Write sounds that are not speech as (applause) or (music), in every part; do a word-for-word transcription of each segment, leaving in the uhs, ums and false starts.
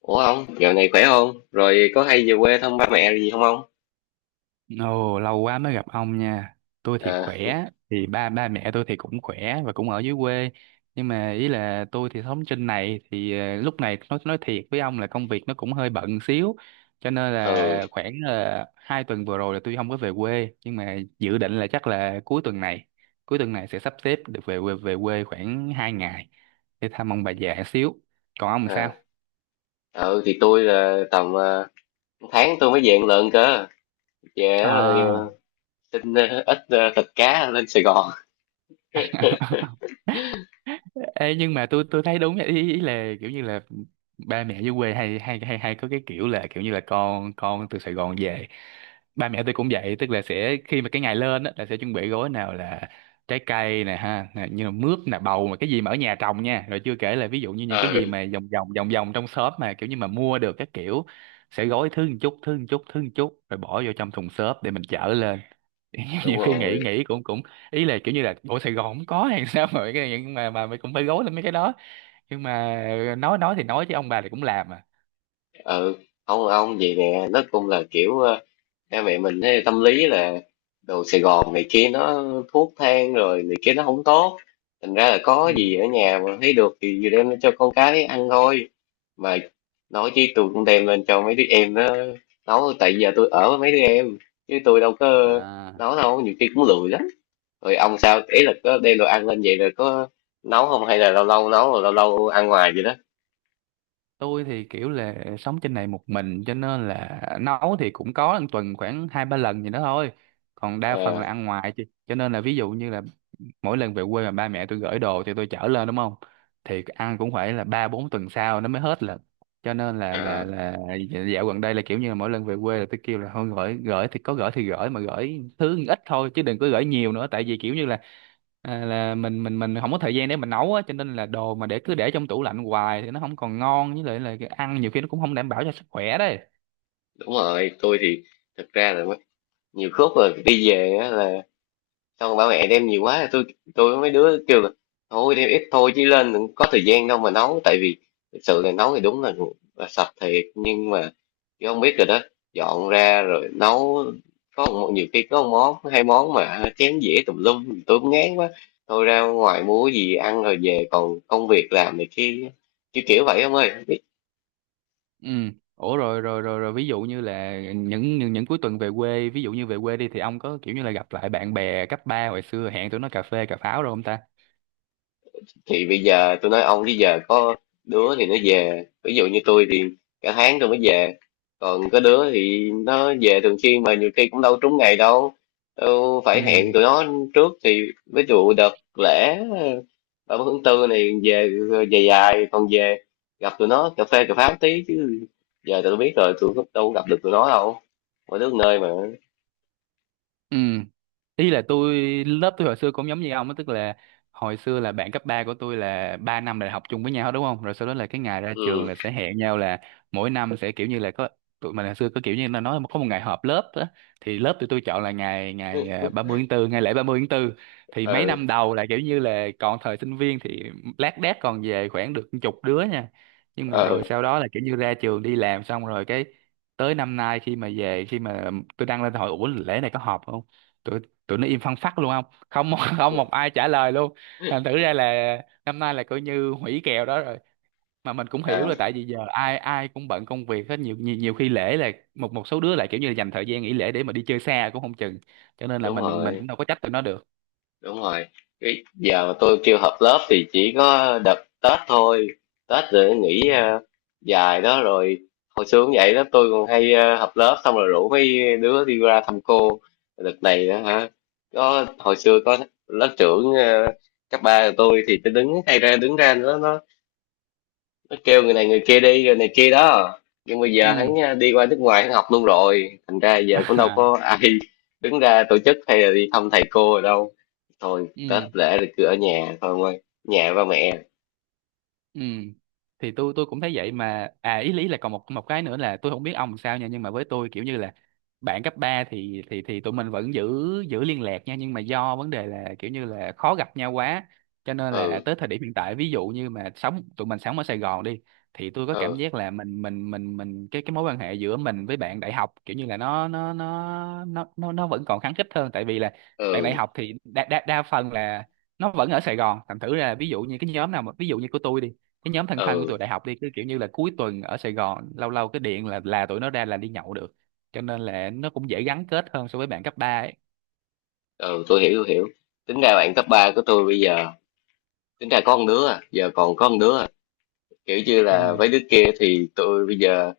Ủa ông, dạo này khỏe không? Rồi có hay về quê thăm ba mẹ gì không ông? Ồ, lâu quá mới gặp ông nha. Tôi thì À, khỏe, thì ba ba mẹ tôi thì cũng khỏe và cũng ở dưới quê. Nhưng mà ý là tôi thì sống trên này thì ờ, lúc này nói nói thiệt với ông là công việc nó cũng hơi bận xíu. Cho nên ừ, là khoảng là hai tuần vừa rồi là tôi không có về quê, nhưng mà dự định là chắc là cuối tuần này, cuối tuần này sẽ sắp xếp được về quê về quê khoảng hai ngày để thăm ông bà già xíu. Còn ông à, sao? à, ừ thì tôi là tầm ờ, tháng tôi mới về một lần cơ. Về rồi ờ, À. xin ờ, ít ờ, thịt cá lên Sài Gòn. (laughs) (laughs) Ê, nhưng mà tôi tôi thấy đúng vậy. ý, ý là kiểu như là ba mẹ dưới quê hay hay hay hay có cái kiểu là kiểu như là con con từ Sài Gòn về, ba mẹ tôi cũng vậy, tức là sẽ khi mà cái ngày lên á là sẽ chuẩn bị gói, nào là trái cây nè ha nè, như là mướp nè bầu mà cái gì mà ở nhà trồng nha, rồi chưa kể là ví dụ như những cái gì Ừ, mà vòng vòng vòng vòng trong shop mà kiểu như mà mua được các kiểu, sẽ gói thứ một chút thứ một chút thứ một chút rồi bỏ vô trong thùng xốp để mình chở lên. (laughs) đúng Nhiều khi nghĩ rồi. nghĩ cũng cũng ý là kiểu như là bộ Sài Gòn không có hay (laughs) sao mà mấy cái này, nhưng mà mà mình cũng phải gối lên mấy cái đó. Nhưng mà nói nói thì nói chứ ông bà thì cũng làm à. Ừ, không ông vậy nè, nó cũng là kiểu ờ, ba mẹ mình thấy tâm lý là đồ Sài Gòn này kia nó thuốc thang rồi này kia nó không tốt. Thành ra là Ừ. có gì ở nhà mà thấy được thì vừa đem cho con cái ăn thôi. Mà nói chứ tôi cũng đem lên cho mấy đứa em nó nấu, tại giờ tôi ở với mấy đứa em chứ tôi đâu có À. nấu đâu, nhiều khi cũng lười lắm. Rồi ông sao, ý là có đem đồ ăn lên vậy rồi có nấu không, hay là lâu lâu nấu rồi lâu lâu ăn ngoài vậy đó? Tôi thì kiểu là sống trên này một mình, cho nên là nấu thì cũng có một tuần khoảng hai ba lần gì đó thôi, còn đa phần Ờ, là ăn ngoài chị, cho nên là ví dụ như là mỗi lần về quê mà ba mẹ tôi gửi đồ thì tôi chở lên, đúng không? Thì ăn cũng phải là ba bốn tuần sau nó mới hết lần, cho nên là à, là là dạo gần đây là kiểu như là mỗi lần về quê là tôi kêu là thôi gửi gửi thì có gửi thì gửi mà gửi thứ ít thôi chứ đừng có gửi nhiều nữa, tại vì kiểu như là à, là mình mình mình không có thời gian để mình nấu á, cho nên là đồ mà để cứ để trong tủ lạnh hoài thì nó không còn ngon, với lại là cái ăn nhiều khi nó cũng không đảm bảo cho sức khỏe đấy. đúng rồi. Tôi thì thực ra là mấy- nhiều khúc rồi đi về á là xong bảo mẹ đem nhiều quá, tôi tôi với mấy đứa kêu là thôi đem ít thôi chứ lên đừng, có thời gian đâu mà nấu, tại vì thực sự là nấu thì đúng là, là sạch thiệt nhưng mà chứ không biết rồi đó, dọn ra rồi nấu có một, nhiều khi có một món hai món mà chén dĩa tùm lum tôi cũng ngán quá, thôi ra ngoài mua cái gì ăn rồi về còn công việc làm này kia chứ, kiểu vậy ông ơi. Ừ. Ủa, rồi rồi rồi rồi ví dụ như là những những, những cuối tuần về quê, ví dụ như về quê đi thì ông có kiểu như là gặp lại bạn bè cấp ba hồi xưa, hẹn tụi nó cà phê cà pháo rồi không ta? Thì bây giờ tôi nói ông chứ giờ có đứa thì nó về, ví dụ như tôi thì cả tháng tôi mới về, còn có đứa thì nó về thường xuyên mà nhiều khi cũng đâu trúng ngày đâu, đâu Ừ. phải hẹn tụi nó trước. Thì ví dụ đợt lễ ba mươi tháng tư này về dài dài còn về gặp tụi nó cà phê cà pháo tí chứ, giờ tụi tôi biết rồi, tụi nó đâu có gặp được tụi nó đâu, mỗi đứa một nơi mà. Ừ. Ý là tôi, lớp tôi hồi xưa cũng giống như ông á, tức là hồi xưa là bạn cấp ba của tôi là ba năm đại học chung với nhau hết, đúng không? Rồi sau đó là cái ngày ra trường Ừ. là sẽ hẹn nhau là mỗi năm sẽ kiểu như là có, tụi mình hồi xưa có kiểu như là nói có một ngày họp lớp á, thì lớp tụi tôi chọn là ngày ngày à, (laughs) ba mươi tháng tư, ngày lễ ba mươi tháng tư. Thì mấy Ừ. năm đầu là kiểu như là còn thời sinh viên thì lác đác còn về khoảng được chục đứa nha. Nhưng mà Ừ. rồi sau đó là kiểu như ra trường đi làm xong rồi cái, tới năm nay khi mà về, khi mà tôi đăng lên hỏi ủa lễ này có họp không, tụi tụi nó im phăng phắc luôn, không không một- (laughs) không một ai trả lời luôn. Ừ. Thành thử ra là năm nay là coi như hủy kèo đó rồi, mà mình cũng hiểu À, là tại vì giờ ai ai cũng bận công việc hết, nhiều nhiều nhiều khi lễ là một một số đứa lại kiểu như là dành thời gian nghỉ lễ để mà đi chơi xa cũng không chừng, cho nên là đúng mình mình cũng rồi. đâu có trách tụi nó được. Đúng rồi, cái giờ mà tôi kêu họp lớp thì chỉ có đợt Tết thôi, Tết rồi nghỉ Ừ. ờ, dài đó rồi. Hồi xưa cũng vậy đó, tôi còn hay ờ, họp lớp xong rồi rủ mấy đứa đi ra thăm cô. Đợt này đó hả, có, hồi xưa có lớp trưởng ờ, cấp ba của tôi, thì tôi đứng hay ra đứng ra, nó nó nó kêu người này người kia đi rồi này kia đó. Nhưng bây Ừ. giờ hắn à, đi qua nước ngoài hắn học luôn rồi, thành ra giờ cũng đâu có (laughs) ai (laughs) đứng ra tổ chức hay là đi thăm thầy cô rồi đâu. Thôi Ừ. Tết lễ thì cứ ở nhà thôi ông ơi, nhà ba mẹ. Ừ. Thì tôi tôi cũng thấy vậy mà à ý lý là còn một một cái nữa là tôi không biết ông sao nha, nhưng mà với tôi kiểu như là bạn cấp ba thì thì thì tụi mình vẫn giữ giữ liên lạc nha, nhưng mà do vấn đề là kiểu như là khó gặp nhau quá, cho nên là Ừ. tới thời điểm hiện tại, ví dụ như mà sống tụi mình sống ở Sài Gòn đi, thì tôi có cảm Ừ. giác là mình mình mình mình cái cái mối quan hệ giữa mình với bạn đại học kiểu như là nó nó nó nó nó nó vẫn còn khăng khít hơn, tại vì là bạn đại Ừ. học thì đa đa, đa phần là nó vẫn ở Sài Gòn, thành thử ra là ví dụ như cái nhóm nào mà ví dụ như của tôi đi, cái nhóm thân thân của tụi Ừ. đại học đi cứ kiểu như là cuối tuần ở Sài Gòn, lâu lâu cái điện là là tụi nó ra là đi nhậu được, cho nên là nó cũng dễ gắn kết hơn so với bạn cấp ba ấy. Ừ. Tôi hiểu, tôi hiểu. Tính ra bạn cấp ba của tôi bây giờ, tính ra có con đứa à, giờ còn có con đứa à. Kiểu như là Ừ. với đứa kia thì tôi bây giờ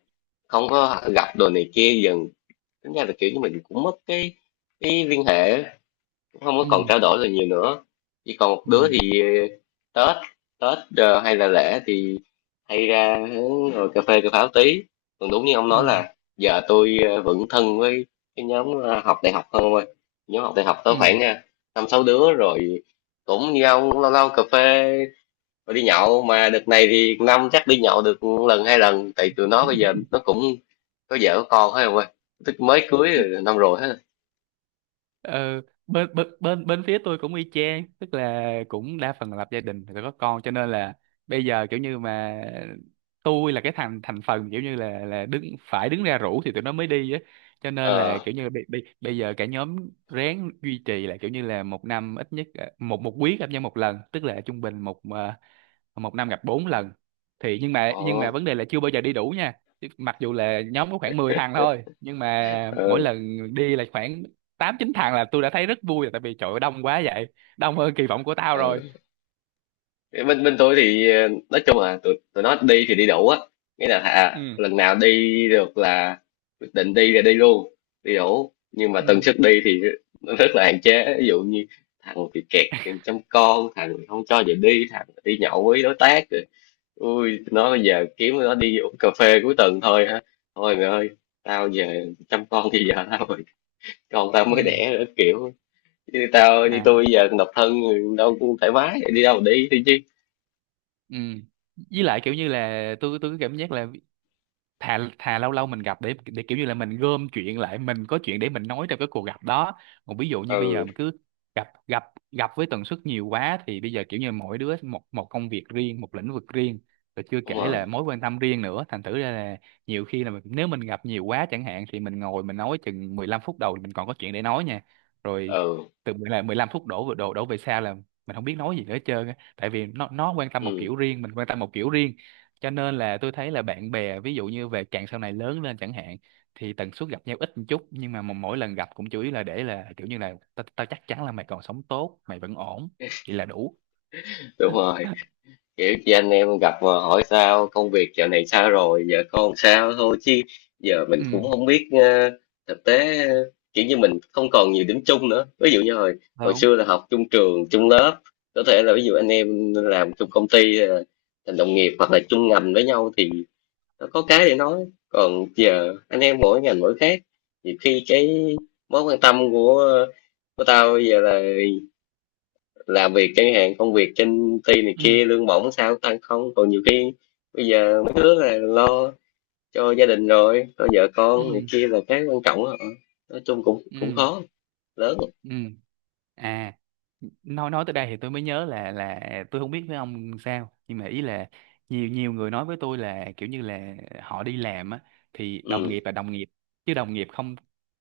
không có gặp, đồ này kia dần, tính ra là kiểu như mình cũng mất cái cái liên hệ á. Không có Ừ. còn trao đổi là nhiều nữa, chỉ còn một đứa Ừ. thì ờ, Tết, Tết ờ, hay là lễ thì hay ra hướng ngồi cà phê cà pháo tí. Còn đúng như ông nói Ừ. là giờ tôi ờ, vẫn thân với cái nhóm ờ, học đại học hơn ông ơi. Nhóm học đại học tới Ừ. khoảng ờ, năm sáu đứa rồi, cũng như ông cũng lâu lâu cà phê rồi đi nhậu, mà đợt này thì năm chắc đi nhậu được một lần hai lần, tại tụi nó bây giờ nó (laughs) cũng có vợ có con hết ông ơi, tức mới cưới rồi, năm rồi hết. Ờ, bên bên bên bên phía tôi cũng y chang, tức là cũng đa phần là lập gia đình rồi có con, cho nên là bây giờ kiểu như mà tôi là cái thành thành phần kiểu như là là đứng phải đứng ra rủ thì tụi nó mới đi á, cho nên là Ờ. kiểu như bây, bây, bây giờ cả nhóm ráng duy trì là kiểu như là một năm ít nhất ờ, một một quý gặp nhau một lần, tức là trung bình một ờ, một năm gặp bốn lần. Thì nhưng mà nhưng mà Ờ. vấn đề là chưa bao giờ đi đủ nha. Chứ mặc dù là nhóm có khoảng mười thằng thôi nhưng mà mỗi Ờ. lần đi là khoảng tám chín thằng là tôi đã thấy rất vui rồi, tại vì trời ơi, đông quá vậy, đông hơn kỳ vọng của tao Ờ. rồi. bên bên tôi thì ờ, nói chung là tụi tụi nó đi thì đi đủ á, nghĩa là à, Ừ. lần nào đi được là quyết định đi là đi luôn, đi đủ, nhưng mà tần Ừ. suất đi thì nó rất là hạn chế. Ví dụ như thằng thì kẹt chăm con, thằng thì không cho về đi, thằng đi nhậu với đối tác rồi, ui tụi nó bây giờ kiếm nó đi uống cà phê cuối tuần thôi hả, thôi mày ơi tao giờ chăm con thì giờ tao rồi, con tao mới Ừ. đẻ nữa, kiểu như tao, như tôi bây À. giờ độc thân đâu cũng thoải mái, đi đâu mà đi đi chứ. Ừ. Với lại kiểu như là tôi tôi có cảm giác là thà thà lâu lâu mình gặp để để kiểu như là mình gom chuyện lại, mình có chuyện để mình nói trong cái cuộc gặp đó. Còn ví dụ như bây Ừ, giờ mà cứ gặp gặp gặp với tần suất nhiều quá thì bây giờ kiểu như mỗi đứa một một công việc riêng, một lĩnh vực riêng, rồi chưa đúng kể rồi. là mối quan tâm riêng nữa, thành thử ra là nhiều khi là mình, nếu mình gặp nhiều quá chẳng hạn thì mình ngồi mình nói chừng mười lăm phút đầu thì mình còn có chuyện để nói nha, rồi Ừ. từ mười là mười lăm phút đổ về- đổ đổ về sau là mình không biết nói gì nữa hết trơn á, tại vì nó nó quan tâm một Ừ, kiểu riêng, mình quan tâm một kiểu riêng, cho nên là tôi thấy là bạn bè ví dụ như về càng sau này lớn lên chẳng hạn thì tần suất gặp nhau ít một chút, nhưng mà mà mỗi lần gặp cũng chủ yếu là để là kiểu như là tao tao chắc chắn là mày còn sống tốt, mày vẫn ổn, vậy là đủ. đúng rồi. (laughs) Kiểu chị anh em gặp mà hỏi sao công việc dạo này sao rồi, giờ con sao thôi chứ, giờ mình cũng Ừ. không biết ờ, thực tế ờ, kiểu như mình không còn nhiều điểm chung nữa, ví dụ như hồi hồi Không. xưa là học chung trường chung lớp, có thể là ví dụ anh em làm chung công ty ờ, thành đồng nghiệp hoặc là chung ngành với nhau thì nó có cái để nói, còn giờ anh em mỗi ngành mỗi khác, nhiều khi cái mối quan tâm của của tao bây giờ là làm việc chẳng hạn, công việc trên ty này Ừ. kia lương bổng sao tăng không, còn nhiều khi bây giờ mấy đứa là lo cho gia đình rồi lo vợ con này Ừ. kia là cái quan trọng đó. Nói chung cũng cũng Ừ. khó lớn. Ừ. À, nói nói tới đây thì tôi mới nhớ là là tôi không biết với ông sao, nhưng mà ý là nhiều nhiều người nói với tôi là kiểu như là họ đi làm á thì đồng Ừ. nghiệp là đồng nghiệp, chứ đồng nghiệp không,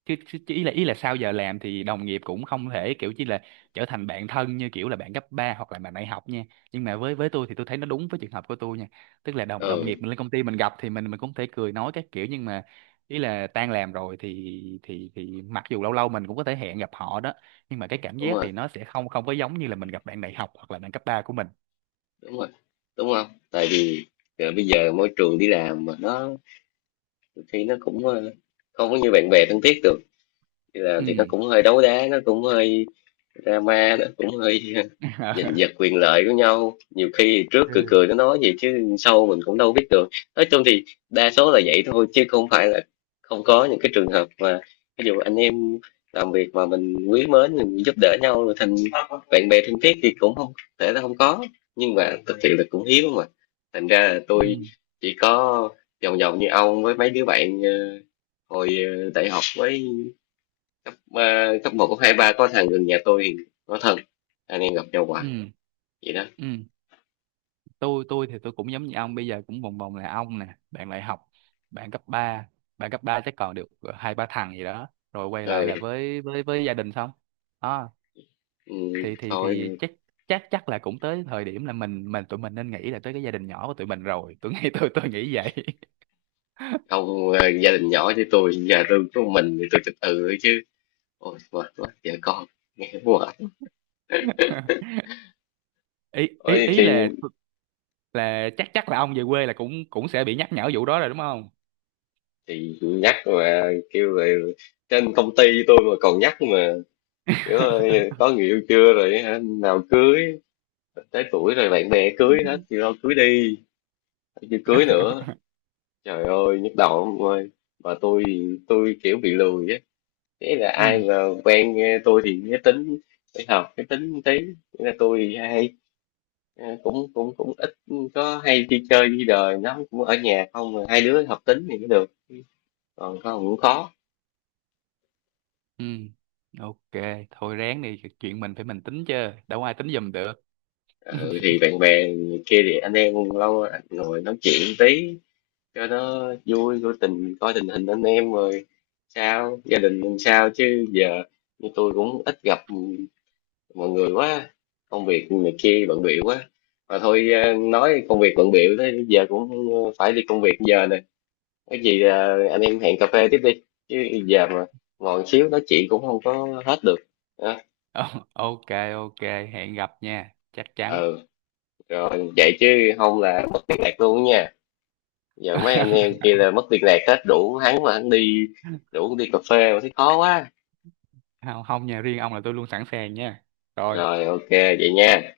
chứ, chứ chứ ý là ý là sau giờ làm thì đồng nghiệp cũng không thể kiểu chỉ là trở thành bạn thân như kiểu là bạn cấp ba hoặc là bạn đại học nha. Nhưng mà với với tôi thì tôi thấy nó đúng với trường hợp của tôi nha, tức là đồng đồng Ừ, nghiệp mình lên công ty mình gặp thì mình mình cũng thể cười nói các kiểu, nhưng mà ý là tan làm rồi thì thì thì mặc dù lâu lâu mình cũng có thể hẹn gặp họ đó, nhưng mà cái cảm đúng giác rồi. thì nó sẽ không không có giống như là mình gặp bạn đại học hoặc là bạn cấp ba của mình. Đúng rồi, đúng không? Tại vì ờ, bây giờ môi trường đi làm mà nó nhiều khi nó cũng ờ, không có như bạn bè thân thiết được. Đi Ừ. làm thì nó cũng hơi đấu đá, nó cũng hơi drama đó, cũng hơi (laughs) giành (laughs) giật quyền lợi của nhau, nhiều khi trước cười Ừ. cười nó nói gì chứ sau mình cũng đâu biết được. Nói chung thì đa số là vậy thôi chứ không phải là không có những cái trường hợp mà ví dụ anh em làm việc mà mình quý mến mình giúp đỡ nhau rồi thành bạn bè thân thiết thì cũng không thể là không có, nhưng mà thực sự là cũng hiếm mà. Thành ra là Ừ. tôi chỉ có vòng vòng như ông với mấy đứa bạn ờ, hồi ờ, đại học với cấp ờ, cấp một cấp hai ba, có thằng gần nhà tôi có thân, anh em gặp nhau hoài Ừ. vậy đó. Ừ. tôi tôi thì tôi cũng giống như ông, bây giờ cũng vòng vòng là ông nè, bạn đại học, bạn cấp ba, bạn cấp ba chắc còn được ờ, hai ba thằng gì đó, rồi quay lại là Ừ, với với với gia đình xong đó. ừ, Thì thì thì thôi chắc chắc chắc là cũng tới thời điểm là mình mình tụi mình nên nghĩ là tới cái gia đình nhỏ của tụi mình rồi, tôi nghĩ tôi tôi nghĩ vậy. ông ờ, gia đình nhỏ chứ tôi, nhà tôi có mình thì tôi từ tự thôi chứ. Ôi mệt quá vợ con, nghe mệt. (laughs) ý ý Ôi chị ý là là chắc chắc là ông về quê là cũng cũng sẽ bị nhắc nhở vụ đó rồi, đúng không? chị nhắc mà kêu về, trên công ty tôi mà còn nhắc mà, kiểu ơi, có người yêu chưa rồi hả? Nào cưới, tới tuổi rồi bạn bè cưới hết thì lo (laughs) cưới đi, chưa cưới nữa, trời ơi nhức đầu ông ơi. Mà tôi tôi kiểu bị lười á, thế là Ừ. ai mà quen eh, tôi thì cái tính phải hợp cái tính một tí. Thế là tôi hay eh, cũng cũng cũng ít có hay đi chơi đi đời lắm, cũng ở nhà không, mà hai đứa hợp tính thì mới được, còn không cũng khó. Ừ. OK, thôi ráng đi, chuyện mình phải mình tính chứ, đâu ai tính giùm được. Ừ, thì bạn bè kia thì anh em lâu ngồi nói chuyện tí cho nó vui, coi tình coi tình hình anh em rồi sao gia đình làm sao chứ giờ như tôi cũng ít gặp mọi người quá, công việc này kia bận bịu quá, mà thôi ờ, nói công việc bận bịu thế giờ cũng phải đi công việc giờ nè, cái gì ờ, anh em hẹn cà phê tiếp đi chứ giờ mà ngồi xíu nói chuyện cũng không có hết được. Đó. (laughs) Ờ, OK. OK, hẹn gặp nha, chắc chắn. Ừ, rồi vậy chứ không là mất liên lạc luôn nha, giờ mấy anh em (laughs) kia là mất liên lạc hết, đủ hắn mà hắn đi đủ đi cà phê mà thấy khó quá. Không, không nha, riêng ông là tôi luôn sẵn sàng nha. Rồi. Rồi ok vậy nha.